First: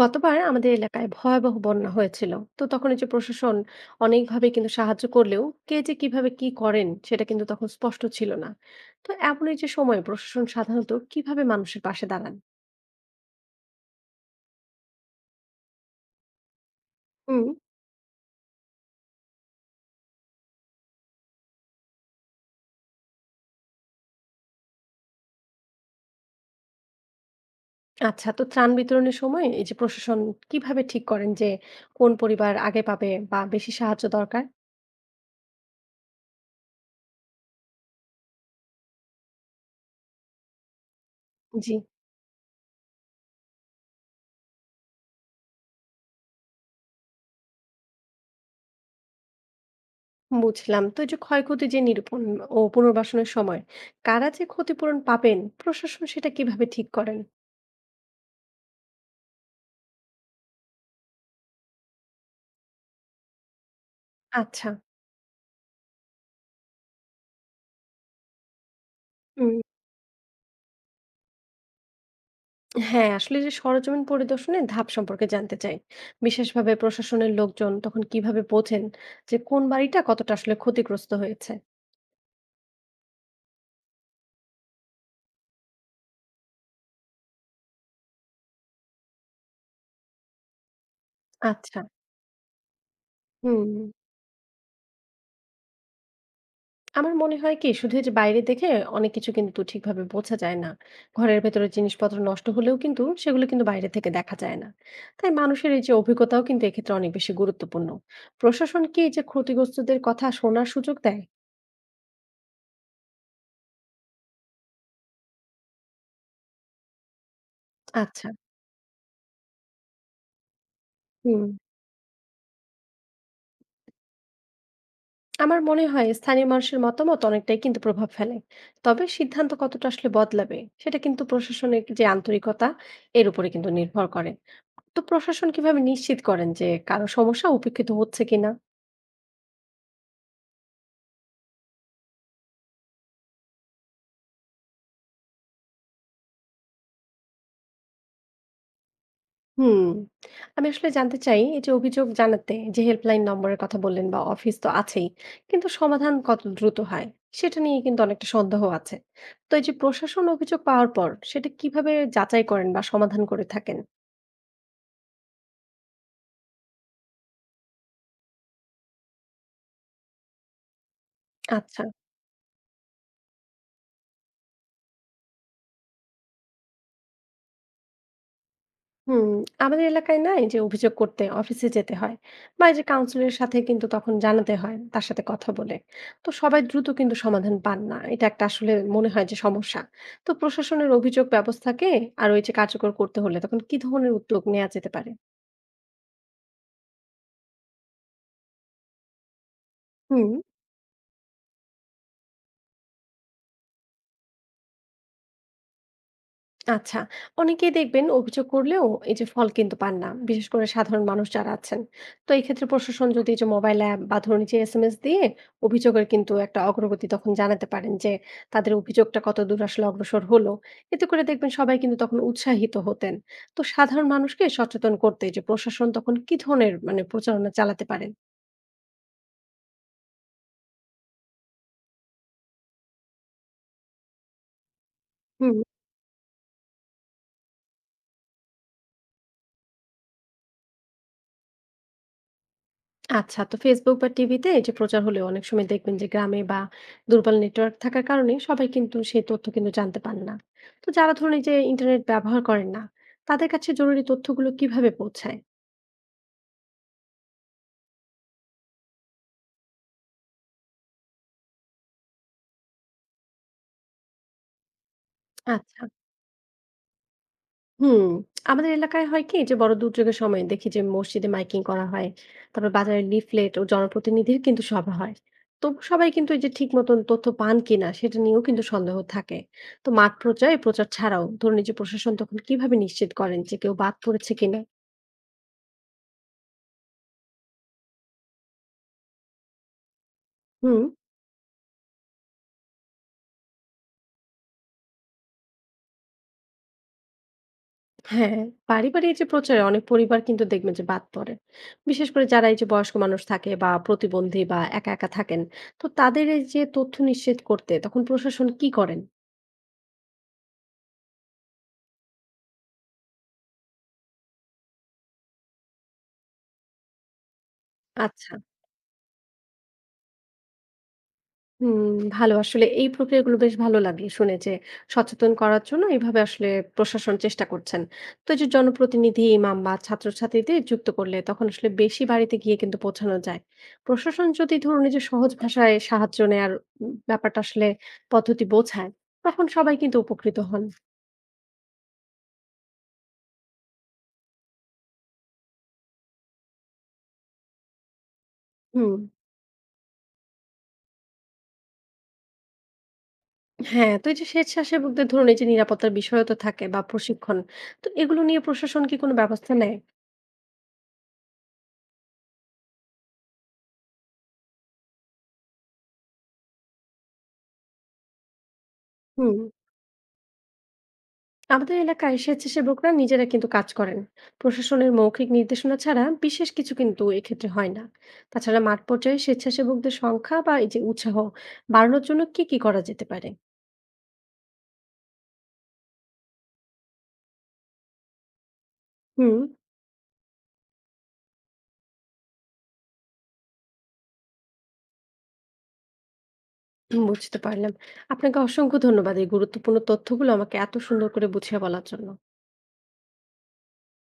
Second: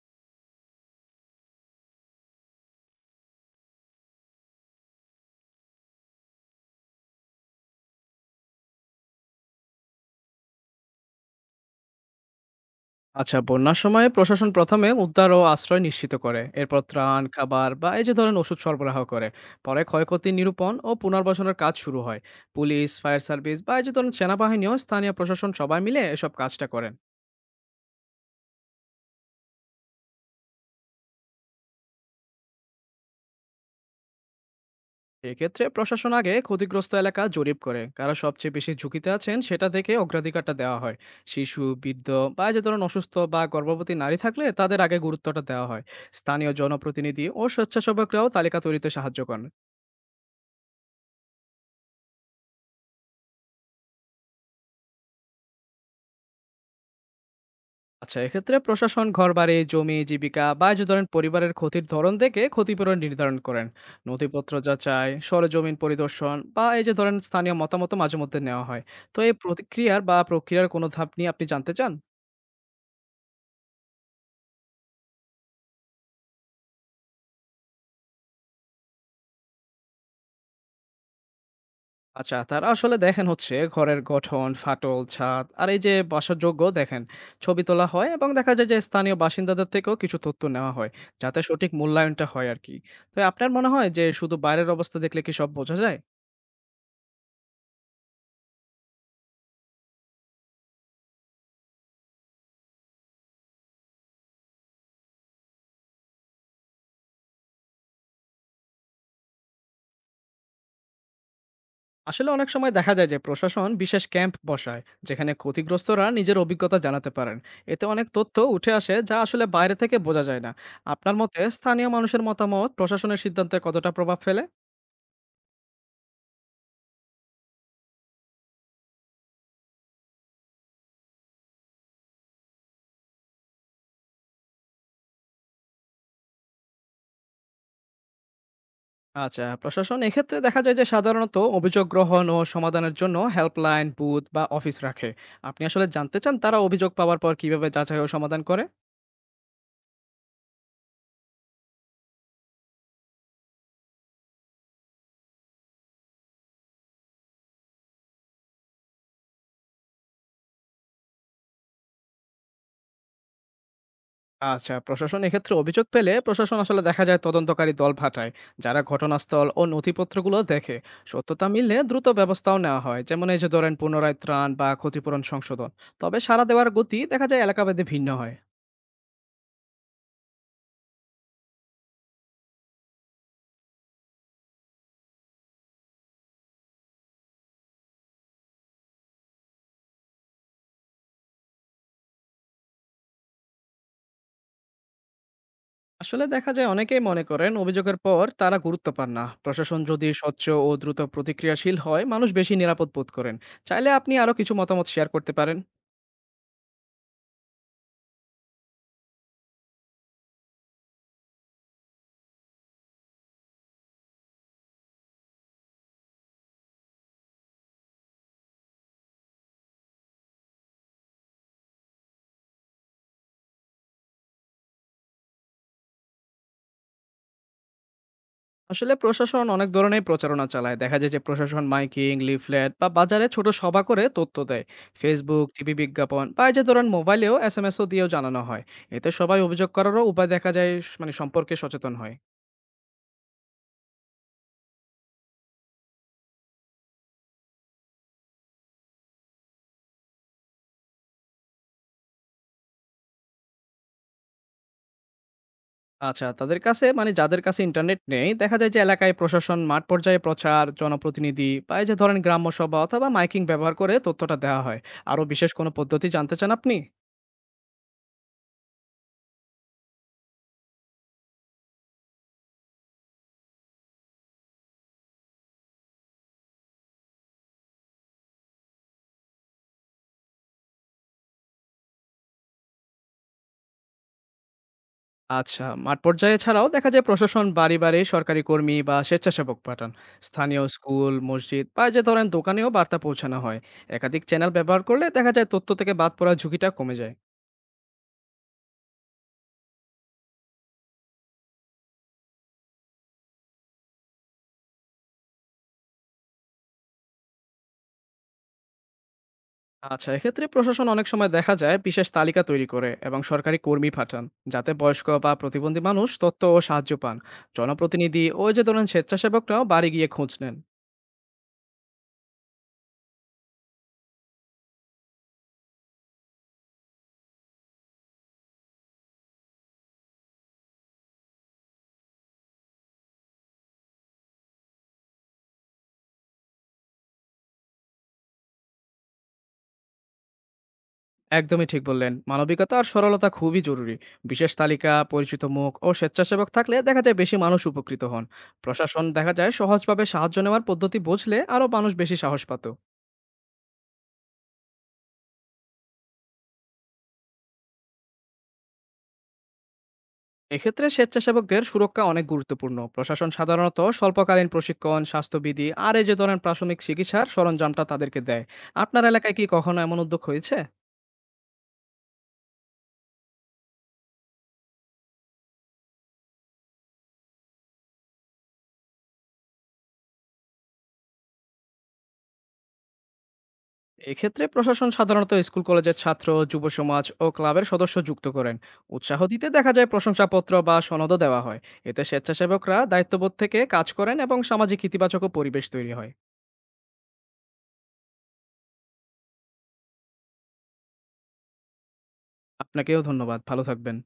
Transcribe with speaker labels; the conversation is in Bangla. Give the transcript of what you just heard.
Speaker 1: গতবার আমাদের এলাকায় ভয়াবহ বন্যা হয়েছিল। তো তখন এই যে প্রশাসন অনেকভাবে কিন্তু সাহায্য করলেও কে যে কিভাবে কি করেন সেটা কিন্তু তখন স্পষ্ট ছিল না। তো এমন এই যে সময়ে প্রশাসন সাধারণত কিভাবে মানুষের পাশে দাঁড়ান?
Speaker 2: আচ্ছা, বন্যার সময় প্রশাসন প্রথমে উদ্ধার ও আশ্রয় নিশ্চিত করে। এরপর ত্রাণ,
Speaker 1: হুম।
Speaker 2: খাবার বা এই যে ধরেন ওষুধ সরবরাহ করে। পরে ক্ষয়ক্ষতি নিরূপণ ও পুনর্বাসনের কাজ শুরু হয়। পুলিশ, ফায়ার সার্ভিস বা এই যে ধরেন সেনাবাহিনী ও স্থানীয় প্রশাসন সবাই মিলে এসব কাজটা করেন।
Speaker 1: আচ্ছা, তো ত্রাণ বিতরণের সময় এই যে প্রশাসন কিভাবে ঠিক করেন যে কোন পরিবার আগে পাবে বা বেশি সাহায্য দরকার?
Speaker 2: এক্ষেত্রে প্রশাসন আগে ক্ষতিগ্রস্ত এলাকা জরিপ করে। কারা সবচেয়ে বেশি ঝুঁকিতে আছেন সেটা দেখে অগ্রাধিকারটা দেওয়া হয়। শিশু,
Speaker 1: জি।
Speaker 2: বৃদ্ধ বা এই যে ধরেন অসুস্থ বা গর্ভবতী নারী থাকলে তাদের আগে গুরুত্বটা দেওয়া হয়। স্থানীয় জনপ্রতিনিধি ও স্বেচ্ছাসেবকরাও তালিকা তৈরিতে সাহায্য করেন।
Speaker 1: বুঝলাম, তো এই যে ক্ষয়ক্ষতি যে নিরূপণ ও পুনর্বাসনের সময় কারা যে ক্ষতিপূরণ পাবেন প্রশাসন সেটা কিভাবে ঠিক করেন?
Speaker 2: আচ্ছা, এক্ষেত্রে প্রশাসন ঘরবাড়ি, জমি, জীবিকা বা এই যে ধরেন পরিবারের ক্ষতির ধরন দেখে ক্ষতিপূরণ নির্ধারণ করেন। নথিপত্র
Speaker 1: আচ্ছা।
Speaker 2: যাচাই, সরেজমিন পরিদর্শন বা এই যে ধরেন স্থানীয় মতামত মাঝে মধ্যে নেওয়া হয়। তো এই
Speaker 1: হুম।
Speaker 2: প্রতিক্রিয়ার বা প্রক্রিয়ার কোনো ধাপ নিয়ে আপনি জানতে চান?
Speaker 1: হ্যাঁ, আসলে যে সরেজমিন পরিদর্শনের ধাপ সম্পর্কে জানতে চাই। বিশেষভাবে প্রশাসনের লোকজন তখন কিভাবে বোঝেন যে কোন বাড়িটা কতটা আসলে ক্ষতিগ্রস্ত হয়েছে?
Speaker 2: আচ্ছা, তারা আসলে দেখেন হচ্ছে ঘরের গঠন, ফাটল, ছাদ আর এই যে বাসযোগ্য দেখেন। ছবি তোলা হয় এবং দেখা যায় যে স্থানীয় বাসিন্দাদের থেকেও কিছু তথ্য নেওয়া হয়, যাতে সঠিক
Speaker 1: আচ্ছা।
Speaker 2: মূল্যায়নটা হয় আর কি। তো আপনার মনে
Speaker 1: হুম।
Speaker 2: হয় যে শুধু বাইরের অবস্থা দেখলে কি সব বোঝা যায়?
Speaker 1: আমার মনে হয় কি শুধু এই যে বাইরে দেখে অনেক কিছু কিন্তু ঠিকভাবে বোঝা যায় না। ঘরের ভেতরে জিনিসপত্র নষ্ট হলেও কিন্তু সেগুলো কিন্তু বাইরে থেকে দেখা যায় না। তাই মানুষের এই যে অভিজ্ঞতাও কিন্তু এক্ষেত্রে অনেক বেশি গুরুত্বপূর্ণ। প্রশাসন কি এই যে ক্ষতিগ্রস্তদের কথা শোনার সুযোগ দেয়?
Speaker 2: আসলে অনেক সময় দেখা যায় যে প্রশাসন বিশেষ ক্যাম্প বসায়, যেখানে ক্ষতিগ্রস্তরা নিজের অভিজ্ঞতা জানাতে পারেন। এতে অনেক
Speaker 1: আচ্ছা।
Speaker 2: তথ্য উঠে আসে, যা আসলে বাইরে থেকে বোঝা যায় না। আপনার মতে
Speaker 1: হুম।
Speaker 2: স্থানীয় মানুষের মতামত প্রশাসনের সিদ্ধান্তে কতটা প্রভাব ফেলে?
Speaker 1: আমার মনে হয় স্থানীয় মানুষের মতামত অনেকটাই কিন্তু প্রভাব ফেলে, তবে সিদ্ধান্ত কতটা আসলে বদলাবে সেটা কিন্তু প্রশাসনিক যে আন্তরিকতা এর উপরে কিন্তু নির্ভর করে। তো প্রশাসন কিভাবে নিশ্চিত করেন যে কারো সমস্যা উপেক্ষিত হচ্ছে কিনা?
Speaker 2: আচ্ছা, প্রশাসন এক্ষেত্রে দেখা যায় যে সাধারণত অভিযোগ গ্রহণ ও সমাধানের জন্য হেল্পলাইন, বুথ বা অফিস রাখে। আপনি আসলে জানতে চান তারা অভিযোগ পাওয়ার পর কিভাবে যাচাই ও সমাধান করে?
Speaker 1: হুম। আমি আসলে জানতে চাই, এই যে অভিযোগ জানাতে যে হেল্পলাইন নম্বরের কথা বললেন বা অফিস তো আছেই, কিন্তু সমাধান কত দ্রুত হয় সেটা নিয়ে কিন্তু অনেকটা সন্দেহ আছে। তো এই যে প্রশাসন অভিযোগ পাওয়ার পর সেটা কিভাবে যাচাই করেন বা সমাধান করে থাকেন?
Speaker 2: আচ্ছা, প্রশাসন এক্ষেত্রে অভিযোগ পেলে প্রশাসন আসলে দেখা যায় তদন্তকারী দল পাঠায়, যারা ঘটনাস্থল ও নথিপত্রগুলো দেখে। সত্যতা মিললে
Speaker 1: আচ্ছা।
Speaker 2: দ্রুত ব্যবস্থাও নেওয়া হয়, যেমন এই যে ধরেন পুনরায় ত্রাণ বা ক্ষতিপূরণ সংশোধন। তবে সাড়া দেওয়ার গতি দেখা যায় এলাকাভেদে ভিন্ন হয়।
Speaker 1: হুম, আমাদের এলাকায় না এই যে অভিযোগ করতে অফিসে যেতে হয় বা এই যে কাউন্সিলরের সাথে কিন্তু তখন জানাতে হয় তার সাথে কথা বলে। তো সবাই দ্রুত কিন্তু সমাধান পান না, এটা একটা আসলে মনে হয় যে সমস্যা। তো প্রশাসনের অভিযোগ ব্যবস্থাকে আর ওই যে কার্যকর করতে হলে তখন কি ধরনের উদ্যোগ নেওয়া যেতে পারে?
Speaker 2: আসলে দেখা যায় অনেকেই মনে করেন অভিযোগের পর তারা গুরুত্ব পান না। প্রশাসন যদি
Speaker 1: হুম।
Speaker 2: স্বচ্ছ ও দ্রুত প্রতিক্রিয়াশীল হয়, মানুষ বেশি নিরাপদ বোধ করেন। চাইলে আপনি আরো কিছু মতামত শেয়ার করতে পারেন।
Speaker 1: আচ্ছা, অনেকেই দেখবেন অভিযোগ করলেও এই যে ফল কিন্তু পান না, বিশেষ করে সাধারণ মানুষ যারা আছেন। তো এই ক্ষেত্রে প্রশাসন যদি এই যে মোবাইল অ্যাপ বা ধরুন এই যে এসএমএস দিয়ে অভিযোগের কিন্তু একটা অগ্রগতি তখন জানাতে পারেন যে তাদের অভিযোগটা কত দূর আসলে অগ্রসর হলো, এতে করে দেখবেন সবাই কিন্তু তখন উৎসাহিত হতেন। তো সাধারণ মানুষকে সচেতন করতে যে প্রশাসন তখন কি ধরনের মানে প্রচারণা চালাতে পারেন?
Speaker 2: আসলে প্রশাসন অনেক ধরনের প্রচারণা চালায়, দেখা যায় যে প্রশাসন মাইকিং, লিফলেট বা বাজারে ছোট সভা করে তথ্য দেয়। ফেসবুক,
Speaker 1: হুম।
Speaker 2: টিভি বিজ্ঞাপন বা এই যে ধরেন মোবাইলেও এস এম এসও দিয়েও জানানো হয়। এতে সবাই অভিযোগ করারও উপায় দেখা যায় স- মানে সম্পর্কে সচেতন হয়।
Speaker 1: আচ্ছা, তো ফেসবুক বা টিভিতে এই যে প্রচার হলে অনেক সময় দেখবেন যে গ্রামে বা দুর্বল নেটওয়ার্ক থাকার কারণে সবাই কিন্তু সেই তথ্য কিন্তু জানতে পারে না। তো যারা ধরুন এই যে ইন্টারনেট ব্যবহার করেন না তাদের কাছে জরুরি তথ্যগুলো কিভাবে পৌঁছায়?
Speaker 2: আচ্ছা, তাদের কাছে মানে যাদের কাছে ইন্টারনেট নেই, দেখা যায় যে এলাকায় প্রশাসন মাঠ পর্যায়ে প্রচার, জনপ্রতিনিধি বা এই যে ধরেন গ্রাম্য সভা অথবা মাইকিং ব্যবহার করে তথ্যটা দেওয়া হয়। আরও বিশেষ কোনো
Speaker 1: আচ্ছা।
Speaker 2: পদ্ধতি জানতে চান আপনি?
Speaker 1: হুম, আমাদের এলাকায় হয় কি যে বড় দুর্যোগের সময় দেখি যে মসজিদে মাইকিং করা হয়, তারপর বাজারে লিফলেট ও জনপ্রতিনিধির কিন্তু সভা হয়। তো সবাই কিন্তু এই যে ঠিক মতন তথ্য পান কিনা সেটা নিয়েও কিন্তু সন্দেহ থাকে। তো মাঠ পর্যায়ে প্রচার ছাড়াও ধরুন এই যে প্রশাসন তখন কিভাবে নিশ্চিত করেন যে কেউ বাদ পড়েছে কিনা?
Speaker 2: আচ্ছা, মাঠ পর্যায়ে ছাড়াও দেখা যায় প্রশাসন বাড়ি, বাড়ি সরকারি কর্মী বা স্বেচ্ছাসেবক পাঠান। স্থানীয়
Speaker 1: হুম।
Speaker 2: স্কুল, মসজিদ বা এই যে ধরেন দোকানেও বার্তা পৌঁছানো হয়। একাধিক চ্যানেল ব্যবহার করলে দেখা যায় তথ্য থেকে বাদ পড়ার ঝুঁকিটা কমে যায়।
Speaker 1: হ্যাঁ, বাড়ি বাড়ি এই যে প্রচারে অনেক পরিবার কিন্তু দেখবেন যে বাদ পড়ে, বিশেষ করে যারা এই যে বয়স্ক মানুষ থাকে বা প্রতিবন্ধী বা একা একা থাকেন। তো তাদের এই যে তথ্য নিশ্চিত করতে তখন প্রশাসন কি করেন?
Speaker 2: আচ্ছা, এক্ষেত্রে প্রশাসন অনেক সময় দেখা যায় বিশেষ তালিকা তৈরি করে এবং সরকারি কর্মী পাঠান, যাতে বয়স্ক বা প্রতিবন্ধী মানুষ তথ্য ও সাহায্য পান। জনপ্রতিনিধি
Speaker 1: আচ্ছা।
Speaker 2: ও এই যে ধরেন স্বেচ্ছাসেবকরাও বাড়ি গিয়ে খোঁজ নেন।
Speaker 1: হুম, ভালো আসলে এই প্রক্রিয়াগুলো বেশ ভালো লাগলো শুনে যে সচেতন করার জন্য এইভাবে আসলে প্রশাসন চেষ্টা করছেন। তো এই যে জনপ্রতিনিধি, ইমাম বা ছাত্রছাত্রীদের যুক্ত করলে তখন আসলে বেশি বাড়িতে গিয়ে কিন্তু পৌঁছানো যায়। প্রশাসন যদি ধরুন এই যে সহজ ভাষায় সাহায্য নেয়ার ব্যাপারটা আসলে পদ্ধতি বোঝায় তখন সবাই কিন্তু উপকৃত হন।
Speaker 2: একদমই ঠিক বললেন। মানবিকতা আর সরলতা খুবই জরুরি। বিশেষ তালিকা, পরিচিত মুখ ও স্বেচ্ছাসেবক থাকলে দেখা যায় বেশি মানুষ উপকৃত হন।
Speaker 1: হুম।
Speaker 2: প্রশাসন দেখা যায় সহজভাবে সাহায্য নেওয়ার পদ্ধতি বুঝলে আরও মানুষ বেশি সাহস পাত।
Speaker 1: হ্যাঁ, তো এই যে স্বেচ্ছাসেবকদের ধরুন এই যে নিরাপত্তার বিষয়ও তো থাকে বা প্রশিক্ষণ, তো এগুলো নিয়ে প্রশাসন কি কোনো ব্যবস্থা নেয়?
Speaker 2: এক্ষেত্রে স্বেচ্ছাসেবকদের সুরক্ষা অনেক গুরুত্বপূর্ণ। প্রশাসন সাধারণত স্বল্পকালীন প্রশিক্ষণ, স্বাস্থ্যবিধি আর এই যে ধরেন প্রাথমিক চিকিৎসার সরঞ্জামটা তাদেরকে দেয়। আপনার এলাকায়
Speaker 1: হুম।
Speaker 2: কি কখনো এমন উদ্যোগ হয়েছে?
Speaker 1: আমাদের এলাকায় স্বেচ্ছাসেবকরা নিজেরা কিন্তু কাজ করেন, প্রশাসনের মৌখিক নির্দেশনা ছাড়া বিশেষ কিছু কিন্তু এক্ষেত্রে হয় না। তাছাড়া মাঠ পর্যায়ে স্বেচ্ছাসেবকদের সংখ্যা বা এই যে উৎসাহ বাড়ানোর জন্য কি কি করা যেতে পারে?
Speaker 2: এক্ষেত্রে প্রশাসন সাধারণত স্কুল কলেজের ছাত্র, যুব সমাজ ও ক্লাবের সদস্য যুক্ত করেন। উৎসাহ
Speaker 1: হুম।
Speaker 2: দিতে দেখা যায় প্রশংসাপত্র বা সনদও দেওয়া হয়। এতে স্বেচ্ছাসেবকরা দায়িত্ববোধ থেকে কাজ করেন এবং সামাজিক ইতিবাচক পরিবেশ তৈরি হয়।
Speaker 1: বুঝতে পারলাম। আপনাকে অসংখ্য ধন্যবাদ এই গুরুত্বপূর্ণ তথ্যগুলো আমাকে এত সুন্দর করে বুঝিয়ে বলার জন্য।
Speaker 2: আপনাকেও ধন্যবাদ, ভালো থাকবেন।